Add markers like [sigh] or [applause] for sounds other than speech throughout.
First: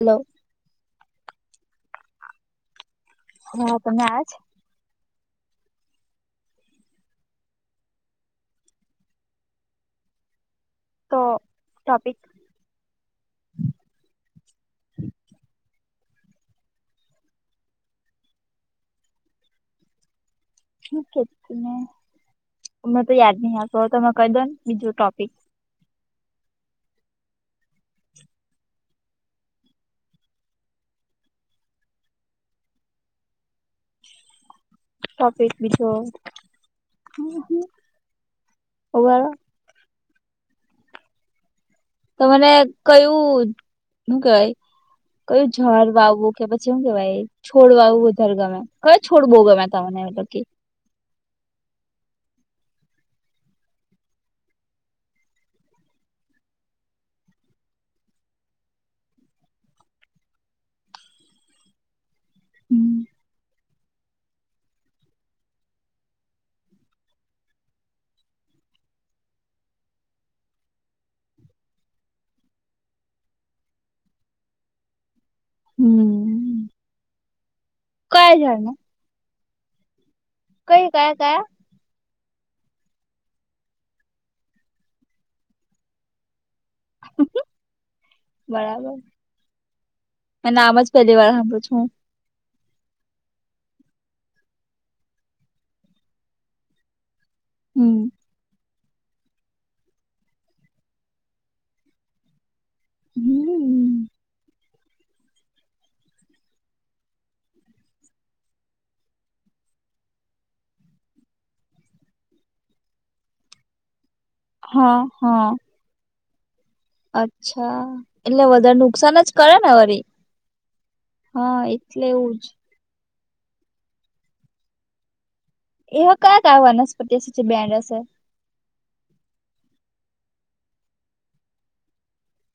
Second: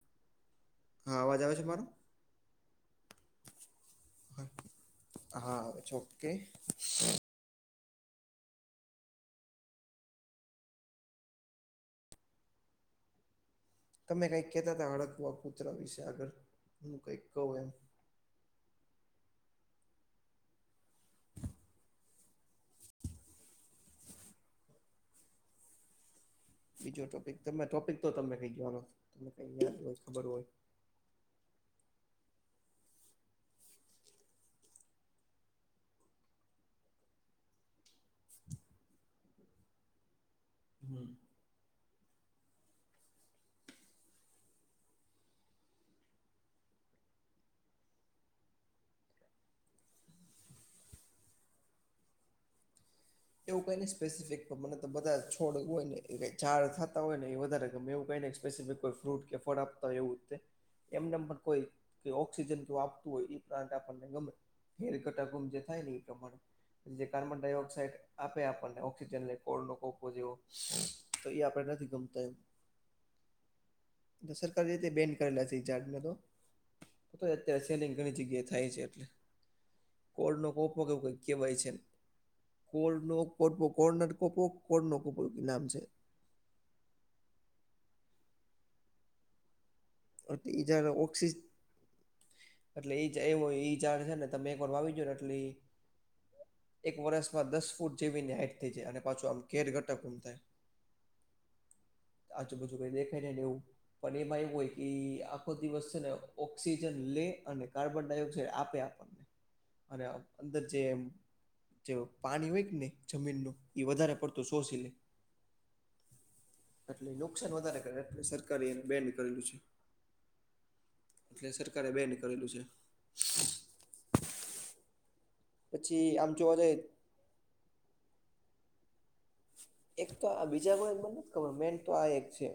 લો. હા અવાજ આવે છે મારો હું પને આજ હા ચોકે તો ટોપિક તમે કઈક કેતા તા હડકવા કૂતરા વિશે આગળ હું કઈક કઉ એમ હું કેતી તમને મનતો યાદ નહી આવતુ હવે તમે કઈ દોને બીજું ટોપિક બીજો ટોપિક તમે ટોપિક તો તમે કઈ દયો હાલો તમે કઈ યાદ હોય ખબર હોય ટોપિક બીજો [unintelligible] [inaudible] [unintelligible] હં તમારે કયું હું કેવાય કયું ઝાડ વાવવું કે પછી હું કેવાય છોડવાવો વધારે ગમે કયો છોડ બઉ ગમે તમને [unintelligible] કે એવું કઈ ને સ્પેસિફિક મને તો બધા છોડ હોય ને ઝાડ થતા હોય. ને એ વધારે ગમે એવું કઈ ને સ્પેસિફિક... કોઈ ફ્રૂટ કે ફળ આપતા હોય એવું તે એમને પણ કોઈ ઓક્સિજન કે એવું આપતું હોય. પ્લાન્ટ આપણને ગમે ઘેર ઘટા [unintelligible] જે થાય ને એ પ્રમાણે જે કાર્બન ડાયોક્સાઇડ... આપે આપણને ઓક્સિજન [unintelligible] તો એ આપડે નથી ગમતા એમ. [inaudible] સરકારી રીતે બેન... કરેલા છે ઈ ઝાડ ને હમ તોય અત્યારે સેલિંગ ઘણી કયા જગ્યાએ ઝાડને થાય છે, એટલે.. કોડનો કોપો કઈ કે એવું કયા કંઈક કયા કેવાય છે. કોડનો કોપો કોલેનટ કોપો કોડનો કોપો નામ છે. બરાબર. એટલે આ ઈ નામ ઝાડ જ પહેલી ઓક્સિ વાર સાંભળ છું હું. એટલે એ જ એવું ઝાડ છે ને તમે એક વાર વાવિદયો ને એટલે ઈ... એક વરષમાં દસ ફૂટ હમ જેવી એની હાઈટ થઈ જાય અને પાછું આમ ઘેર ઘટક ઘુમ થાય. આજુબાજુ કઈ દેખાય નયને એવું હમ પણ એમાં એવું હોય. ઈ આખો દિવસ છે ને ઓક્સિજન લે અને કાર્બન ડાયોક્સાઇડ આપે આપણને. અને અંદર જે એમ જે પાણી હોય કે નહીં જમીનનું... ઈ વધારે પડતું શોષી લે... હા હા એટલે નુકસાન અચ્છા, વધારે કરે એટલે સરકારે વધારે એને બેન નુકસાન જ કરેલું કરે છે. ને વરી... હા, સરકારે એટલે બેન એવું જ. કરેલું છે. પછી એવું આમ જોવા કયા-કયા જઈએ વનસ્પતિ હશે જે બેન્ડ હશે... એક તો આ બીજા કોઈ મને નથ ખબર મેન તો આ એક છે.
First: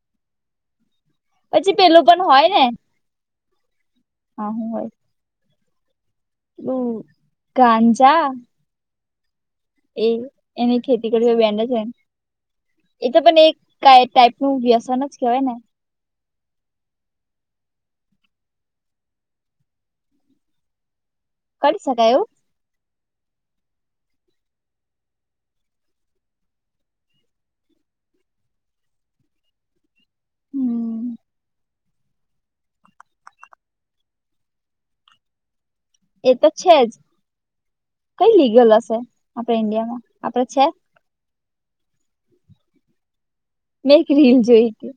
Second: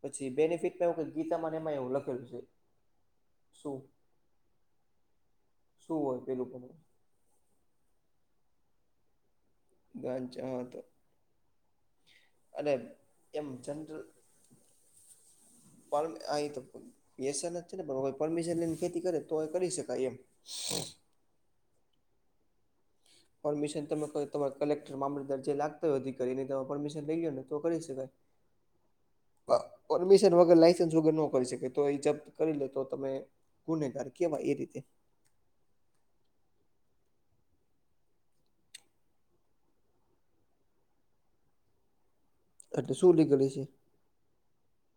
પછી બેનિફિટ ને એવું કંઈક ગીતા માં ને પછી એમાંય એવું પેલું પણ લખેલું છે. હોય ને શું હા હું હોય. શું હોય, પેલું [unintelligible] ગાંજા... એ ગાંજા તો એની ખેતી કરે તો બેન્ડ જ હોય ને. અને એ તો પણ એમ એક ક ટાઈપ નું વ્યસન જ કેવાય ને? [unintelligible] વ્યસન જ છે ને પણ કોઈ પરમિશન લઈને ખેતી કરે તો કરી શકાય એમ. કરી શકાય એવું પરમિશન તમે કોઈ તમારા કલેક્ટર મામલતદાર જે લાગતા હોય, અધિકારીની તમે પરમિશન લઈ લો ને તો કરી શકાય. [inaudible] પરમિશન વગર લાઈસન્સ હમ વગર ન કરી શકે તો એ જપ્ત કરીલો તો તમે ગુનેગાર કેવાય. એ રીતે... એ તો છે જ, કઈ લીગલ હશે આપડા ઈન્ડિયામાં આપડે છે. એટલે શું નીકળે છે? મેં એક રીલ જોઈ.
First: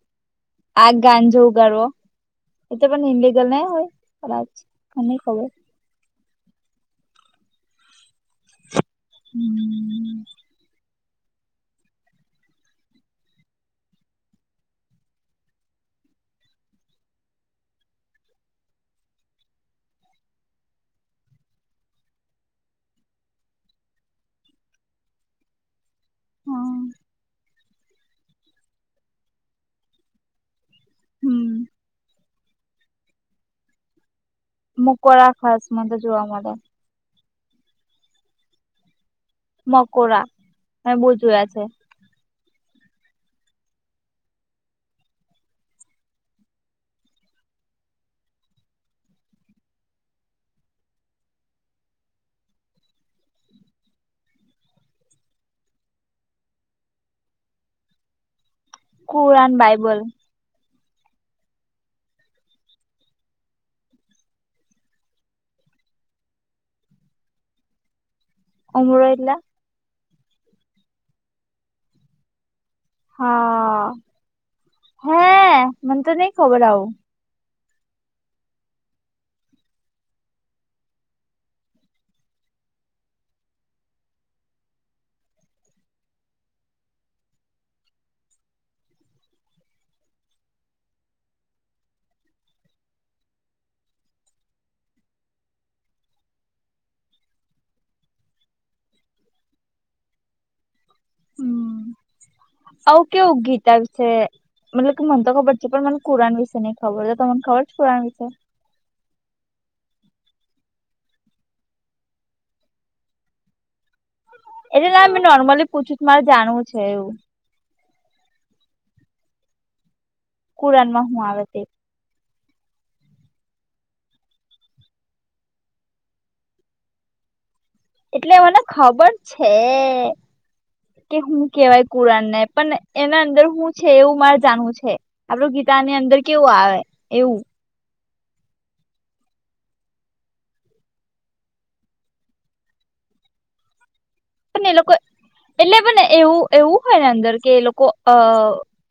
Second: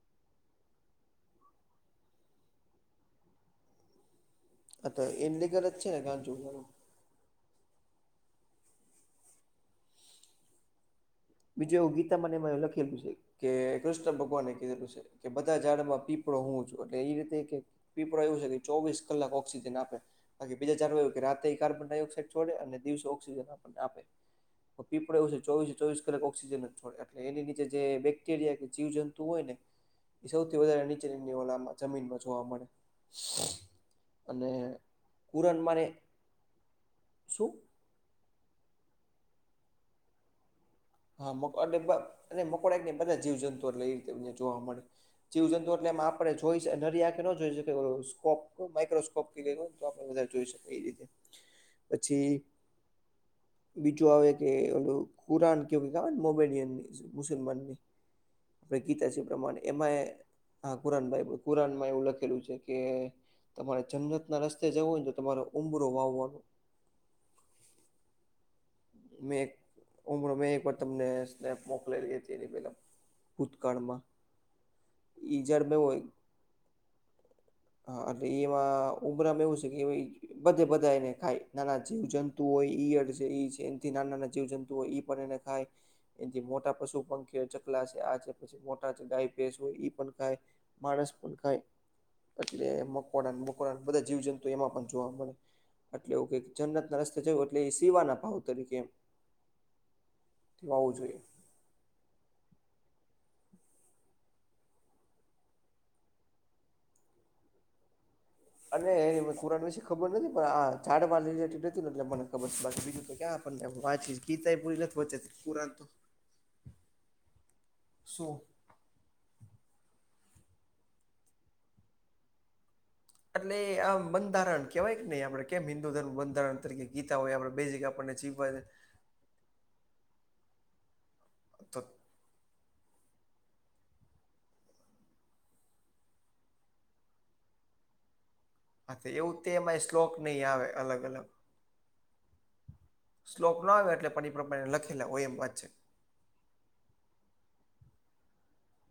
આ ગાંજો ઉગાડવો, એટ પણ ઇલિગલ ને હોય પ અ તો ઇનલિગલ જ છે ને, ગાંજો ઉગાડવો હમ્મ બીજું એવું ગીતા મને લખેલું છે કે કૃષ્ણ ભગવાન કીધેલું છે. કે બધા ઝાડમાં પીપળો હું છું એટલે એ રીતે કે પીપળો એવું છે કે ચોવીસ કલાક ઓક્સિજન આપે. બાકી બીજા ચારું એ કે રાતે કાર્બન ડાયોક્સાઇડ છોડે અને દિવસે ઓક્સિજન આપને આપે. પણ પીપોડો એવું છે, ચોવીસે ચોવીસ... કલાક ઓક્સિજન હા છોડે, એટલે એની નીચે જે બેક્ટેરિયા કે જીવ જંતુ હોય ને? એ સૌથી વધારે નીચેની હમ ઓલામાં જમીનમાં જોવા મળે. અને મકોડા કુરાન ખાસ મારે મને તો જોવા મળે શું. મકોરા. હા એ અને મોકોડા બધા જીવ જંતુ. એ એ રીતે જોવા મળે. જીવ જંતુ એટલે એમ આપણે જોઈ નરિ આખે કે ન જોઈ શ સ્કોપ માઇક્રોસ્. સ્કોપ થી લે તો આપણે બારે જોઈ શકીએ. એ રીતે પછી બીજું આવે કે ઓલું કુરાન. કે કોઈક આવેને મોમેનિયની મુસલમાનની કઈ ગીતા જે કુરાન પ્રમાણે એમાં બાઈબલ એ હા કુરાન ભાઈ કુરાન માં એવું લખેલું છે. કે તમારે જમનત ના રસ્તે જવું. હોયને તો તમારે ઉબરો વાવવાનો. ઉમરો એટલે મેં ઉમરો મેં એક વાર તમને સ્નેપ મોકલાલી હતી. એની પેલ હા ભૂતકાળમાં હે ઈ જાર મે મને હોય. તો નઈ ખબર આવું હા એટલે એમાં ઉમરામાં એવું છે. કે બધે બધા એને ખાય નાના જીવ જંતુ હોય ઈયડ છે. એ એનથી નાના નાના જીવ જંતુઓ હોય, ઈ પણ એને ખાય. એથી મોટા પશુ પંખીઓ ચકલા છે. આ છે પછી મોટા છે ગાય ભેસ હોય ઈ પણ કાય માણસ પણ કાય. એટલે મકોડા ન મકોડા બધા જીવ જંતુ એમાં પણ જોવા મળે. એટલે એવુ કે, જન્નત ના રસ્તે જયું, એટલે એ સીવાના પાાવત તરીકે એમ વાવું જોઈએ. હમ્મ, આવું કેવું ગીત આવસે મતલબ કે મને તો ખબર છે. પણ મને કુરાન વિશે માહિતી ખબર જો મને ખબર છે. કુરાન વિશે અને એનીં કુરાન વિશે ખબર નથી, પણ આ ચાડ માલ [unintelligible] રિલેટેડ હતી. એટલે મને ખબર છે. બાકી બીજું તો કે આ પણ એમ વાછી ગીતા એ પુરી એટલે ના મેં નથીવચ નોર્મલી કુરાન તો... પૂછું મારે જાણવું છે એવું શું? કુરાનમાં હું આવે તે એટલે આમ બંધારણ કેહેવાય. કે નને આપડે કેમ હિન્દુ ધર્મ બંધારણ તરીકે, ગીતા હોય આપડે બેઝ એટલે મને ખબર છે, કે હું તો કેવાય કુરાનને પણ. એના અંદર શું છે. એવું મારે જાણવું છે. આપડું ગીતાની અંદર કેવું આવે એવું. હા તો એવું તે એમાંય શ્લોક નહી. આવે અલગ અલગ સ્લોપ ના આવે. એટલે પ્રમાણે પણ એ લોકો લખેલા હોય એમ વાત છે એટલે પણ ને એવું. એવું હોય, ને અંદર કે એ લોકો અ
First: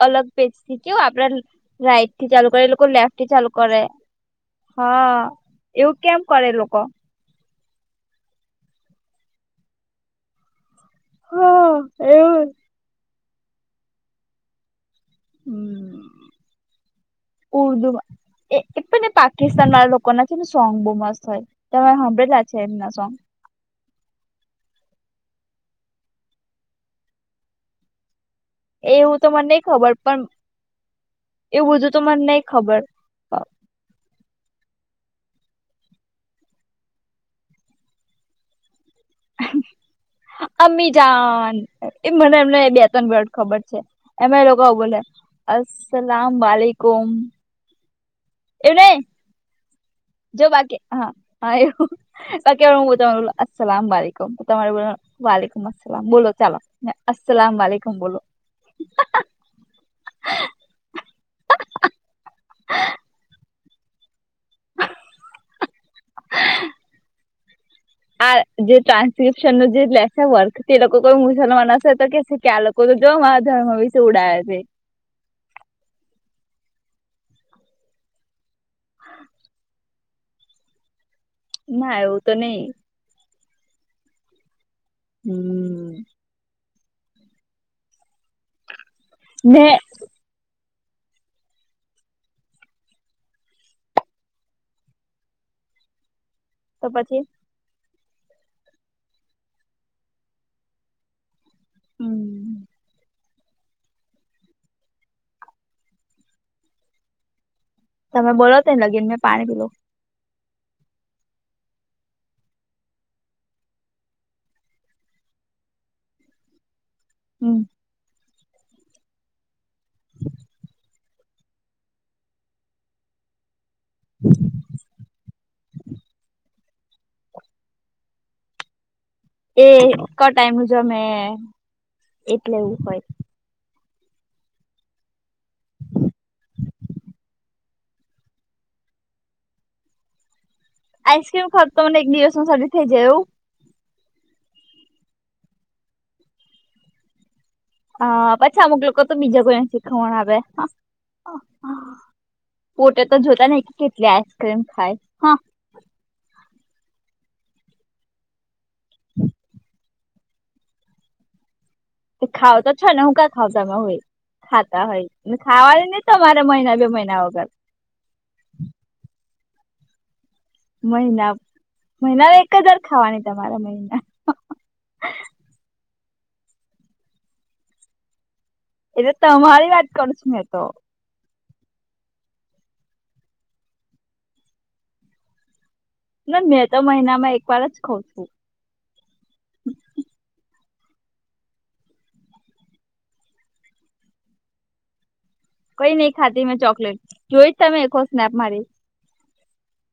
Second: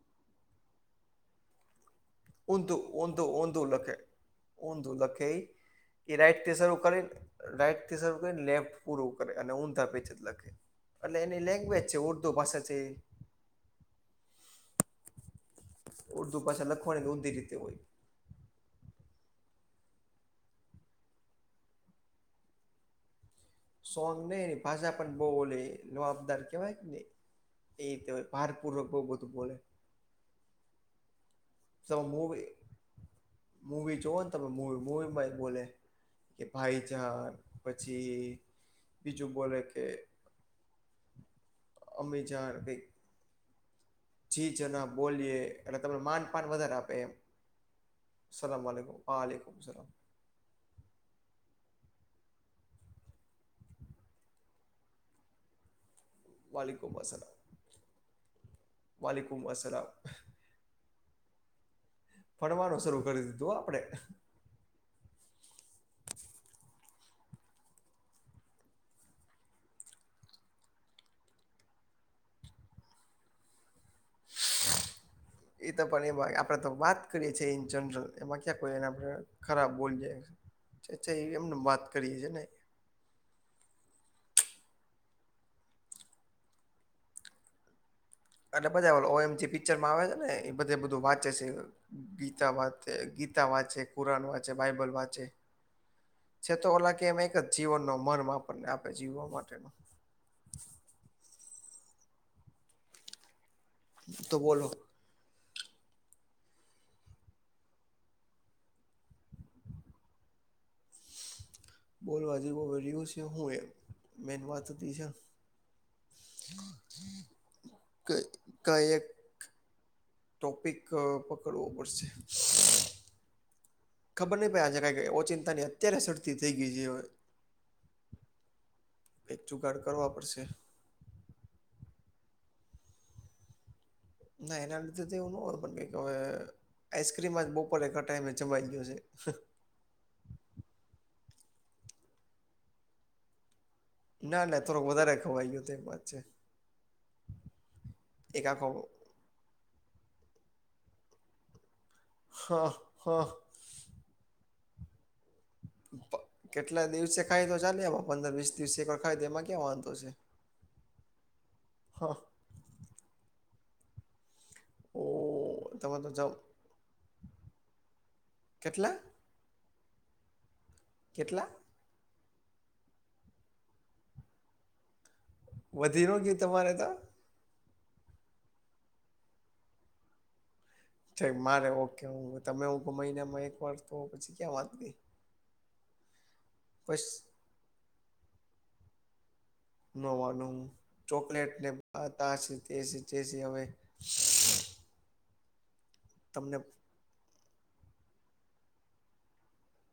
અલગ પેજથી કે આપડા રાઈટ. થી ચાલુ કરે એ ઊંધું લોકો લેફ્ટ ઊંધું થી ચાલુ ઊંધું કરે. લખે ઊંધું હા લખે એવું કેમ કરે એ લોકો. રાઈટ થી શરૂ કરીને લેફ્ટ પૂરું કરે. અને ઊંધા પેચત લખે. એટલે એની હા લેંગ્વેજ છે, ઉર્દુ એવું ભાષા છે. ઉર્દુ ભાષા. લખવાની ઊંધી રીતે હોય ઉર્દુ વા. એ એક તો એ પાકિસ્તાન વાળા લોકો ના છે. ને સોંગ બહુ મસ્ત તમે સાંભળેલા છે એમના સોંગ, સોંગ નહીને ભાષા પણ બોલે લોવાબદાર કેવાય. કે ને એ તો, ભાર પૂર્વક બહુ એવું તો બધુ મને બોલે. નઈ ખબર પણ. એવું બધું સવ તો મને નઈ મુવી, ખબર મૂવી જોઓ, ને તમે મવી મૂવીમાં બોલે. કે ભાઈ જાન પછી બીજું બોલે કે. અમીજાન એ મને અમીજાન એમને બે કઈક ત્રણ વર્ડ ખબર છે. એમ જી લોકો જના બોલે બોલીએ એટલે તમને અસલામ વાલીકુમ. અસમવાલેકુમ, વાલેકુમ સલામ. જો બાકી હા હા એવું બાકી હલો અસલામ વાલેકમ તમારે બોલ વલીલેકુમ અસલામ બોલો ચાલો અસલામ વાલલેકુમ બોલો હ હ, અસ્સલામ, હ, ફણવાનું શરૂ કરી દીધું હો આપણેે, આ જે ટ્રાન્સ્ક્રિપ્શન નું જે લેશે વર્ક તે લોકો કોઈ મુસલમાન હશે તો કેશે કે આ લોક કો જો મારા ધર્મ વિશે ઉડાવ છે. ઈ તો પણ એમાં આપડે તો વાત કરીએ છીએ ઇન જનરલ એમાં ક્યા એને આપણે ખરાબ બોલી જાય્છા એમને એમ વાત ના કરીએ એવું છીએ તો ને, નહી હમ, એટલે બધા ઓ એમ જે ને પિક્ચરમાં આવે છે ને એ બધે બધું વાંચે છે. ગીતા વાંચ ગીતા વાંચે, કુરાન વાંચે, બાઇબલ વાંચે, [inaudible] છે તો ઓલા કે એમ એક જ જીવનનો મર્મ આપણને આપે જીવવા માટેનો, હમ, તો બોલો, તમે બોલો તઈ લગીન મેં પાણી પી લો, બોલવા જેવો [unintelligible] વ્યું છે હું એમ મેન વાત હતી ઈ જ છે, [inaudible] હમ, કે ક એઈક ટોપિક પકડવો પડશે. ખબર નહી પડે આ છે ક કે એ ઓચિંતાની અત્યારે સડતી થઈ ગઈ જે હોય, કઈક એ જુગાડ કરવા પડશે કટાઈ મુજમે એટલે એવું હોય. ના એના લીધે તો એવું ન હોત પણ કઈક હવે, આઈસ્ક્રીમ બક પોરે ક ટાઈમે ચવાઈ ગયો છે. આઈસક્રીમ ખાવ તો મને એક દિવસમાં શરદી થઈ જાય એવું. ના ના થોડોક વધારે ખવાઈયો તે એ વાત છે. હા એક પછા આખો અમુક લોકો તો બીજા કોઈને શિખામણ આપે, હા પોતે તો હા જોતા નહી કેટલી આઈસ્ક્રીમ ખાય, હા. કેટલા દિવસે [unintelligible] પંદર-વીસ [unintelligible] ખાય તેમાં ક્યાં વાંધો છે, હ ખાાવ તો છો ને હું [unintelligible] ના હોય ઓ ખાવાની તમે નહિ તો જાઓ તમારે મહિના બે મહિના વગર કેટલા? મહિના, કેટલા મહિના માં એક જ વાર ખાવાની તમારે મહિના વધી નો ગ્યું તમારે તો એતો તમારી વાત કરું છું મેં તો કઈ મારે ઓકે હું તમે હું મહિનામાં એક વાર તો પછી ક્યાં વાંત ગઈ ના મેં તો બસ મહિનામાં એક વાર જ ખઉં છું [unintelligible] ચોકલેટ ને આ [unintelligible] તા છે જે છે હવે કઈ નઈ ખાધી તમને મેં ચોકલેટ જોઈ જ તમે એકો સ્નેપ મારી?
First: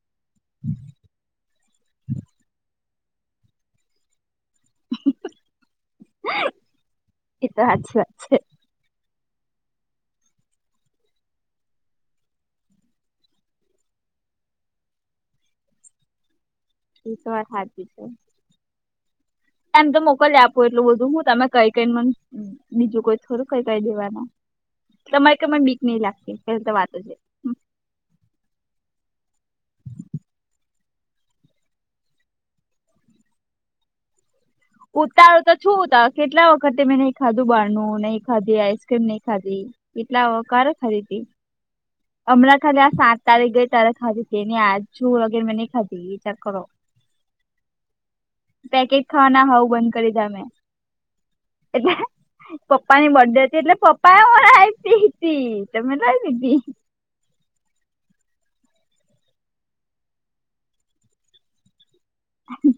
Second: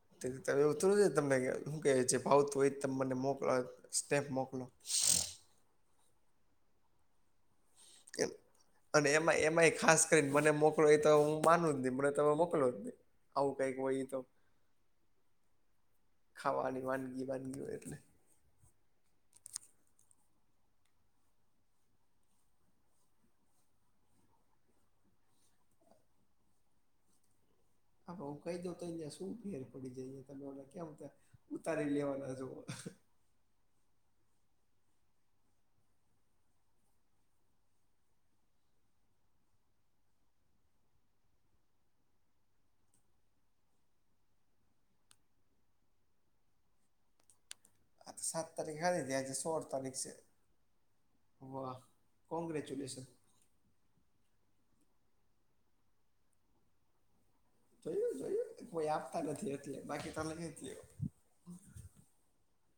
[unintelligible] કે જે ભાવતું હોય ઈજ તમે મને મોકલ સ્ટેપ મોકલો ઈ તો હાચી વાત છે અને એમાં એમાંય ખાસ કરીને મને મોકલો એ તો હું માનું જ નઈ મને તમે મોકલો જ નઈ આવું કઈક હોય ઇતો ખાવાની એ તો વાનગી વાત બાનગી હોય સાચી એટલે છે એમ તો મોકલયા આપુ એટલું બધું હું તમે કઈ કઈન મને બીજું કોઈ થોડું કઈ દઈ દેવાના તમારી કઈ મને બીક નહી લાગતી પેલી તો [unintelligible] હા, હું કહી દઉ તો અયાં શું ફેર પડી જાય.. [unintelligible] ઉતારી લેવાના જુઓ. ઉતારુ તો છું ત કેટલા વખતે મેં નહી ખાધું બહાર નું નહી ખાધી આઈસક્રીમ નહી ખાધી. એટલા [unintelligible] હતી. હમણાં ખાલી આ સાત તારીખ ગઈ ત્યારે ખાધી હતી, [unintelligible] નઈ ખાધી. વિચાર કરો. આ સાત તારીખ આવી... [unintelligible] બંધ કરી, [unintelligible] એટલે કોંગ્રેચ્યુલેશન પપ્પાની... એટલે પપ્પા એ [unintelligible] તીતી તો મે લઈ દીધી. જોયું જોયું કોઈ આપતા નથી, એટલે બાકી તમે લય જ લ્યો હમ્મ.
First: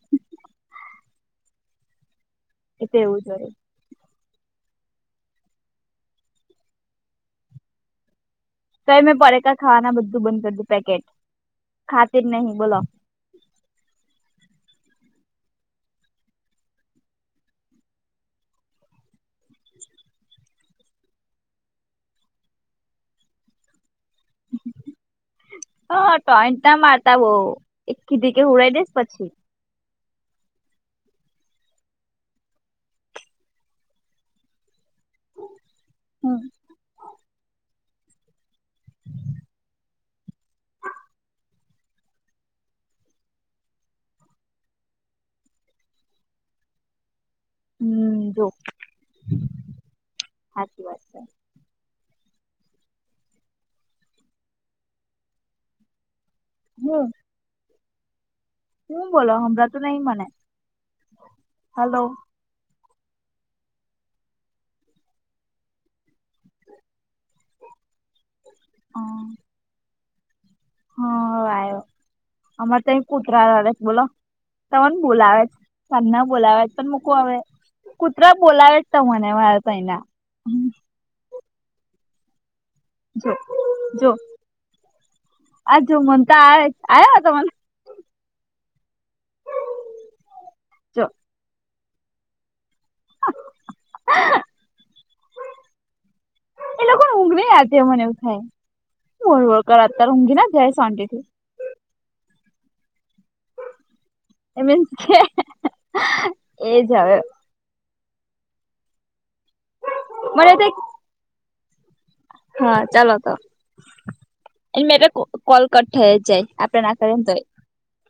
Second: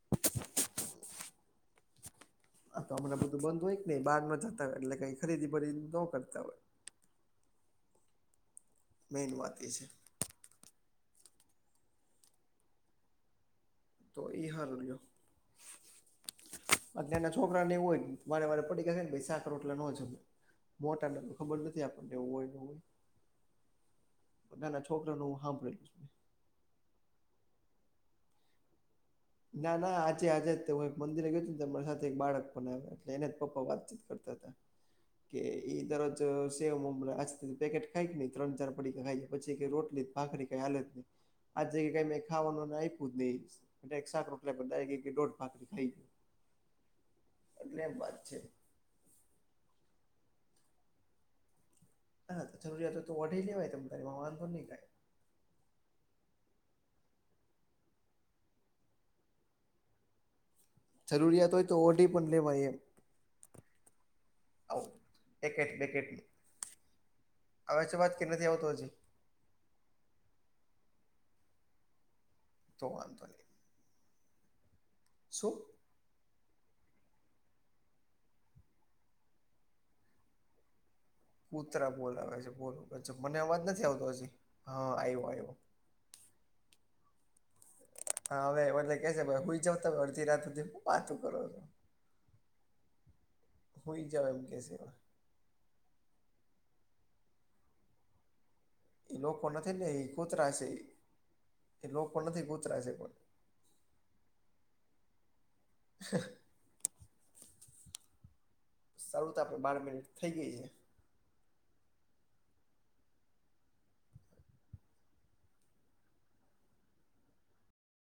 આ તો એટલે હમણા એવું બધું થયું બંધ હોય નઈ બહાર ન જતા હોય એટલે કઈ ખરીદી બરીદી ન કરતા હોય. તોએ મેં મેન પડીકા વાત એ છે ખાવાના બધુ બંધ કરી દીધા કે ખાતી જ નહીં બોલો. તો ઈ હારુ લ્યો. [inaudible] અત્યારના છોકરાને એવું હોય, વારે વારે પડીકા ખાયને તો શાક રોટલા નો જમે. મોટા ને ખબર નથી, આપણને એવું હોય નો હોય. [inaudible] નાના છોકરાનું હું [unintelligible] છ. [unintelligible] મારતા હો [unintelligible] દઈસ પછી. ના ના આજે આજે જ તે હું એક મંદિરે ગ્યો ને [unintelligible] સાથે એક બાળક પણ આવ એના જ પપ્પા જ વાતચીત કરતા હતા. [inaudible] એ ઈ દરોજ સેવ મમરા આઇસ્ક્રીમ પેકેટ... [unintelligible] ત્રણ ચાર પડિકા ખાઈ ને પછી કે રોટલી... ભાખરી કઈ હાલત નહી, જગ્યા કઈ મે ખાવાનું આપ્યું જ નહી. એટલે એક શાકરોટલા બંધાઈ ગઈ કે ધોળ ભાકરી ખાઈ ગઈ એટલે એમ વાત છે. હાચી વાત છે. હા, જરૂરીયાતો તો વઢે લેવાય તમ તને વાંધો નહીં થાય. [unintelligible] હું બોલો હભળાતું નહી મને. જરૂરિયાત હોય તો હલો ઓઢી પણ લેવાય એમ. આવું, પેકેટ બેકેટ. આવે છે અવાજ કે નથી આવતો હજી? હ હા, હવે આવ્યો, અમારે તો ત્યાં વાંધો નહી કૂતરા રડે બોલો, કોણ બોલાવે શું છે પણના બોલાવે પણ મૂકવા આવે. કુતરા બોલાવે તમને મારા તઈ ના. કૂતરા બોલાવે છે, બોલો અચ્છા જો મને અવાજ નથી આવતો જો હજી, હા આવ્યો, આવ્યો. આ જો મન આયોને તમને. હા, હવે એટલે કે છે ભાઈ હુંઈ જાવ ત અડધી રાત સુધી હું જો વાતું કરો છો. હ. હુઈ જાવ એમ કે છે. એ લોકોને ઊંઘ નહી આવતી હોય મને એવું થાય. એ હું બોલ લોકો બોલ નથી કરે, ને એ અત્યારે ઊંઘી ન કૂતરા છે જાય શાંતીથી. એ લોકો નથી કુતરા છે પણ. એ મીન્સ એજ હવે. સારું તો, આપડે બાર મિનિટ થઈ ગઈ મને છે. તો હા, ચાલો તો, એની મેતે કોલ કટ થઈ જ જાય આપડે ના કરીએ તોય.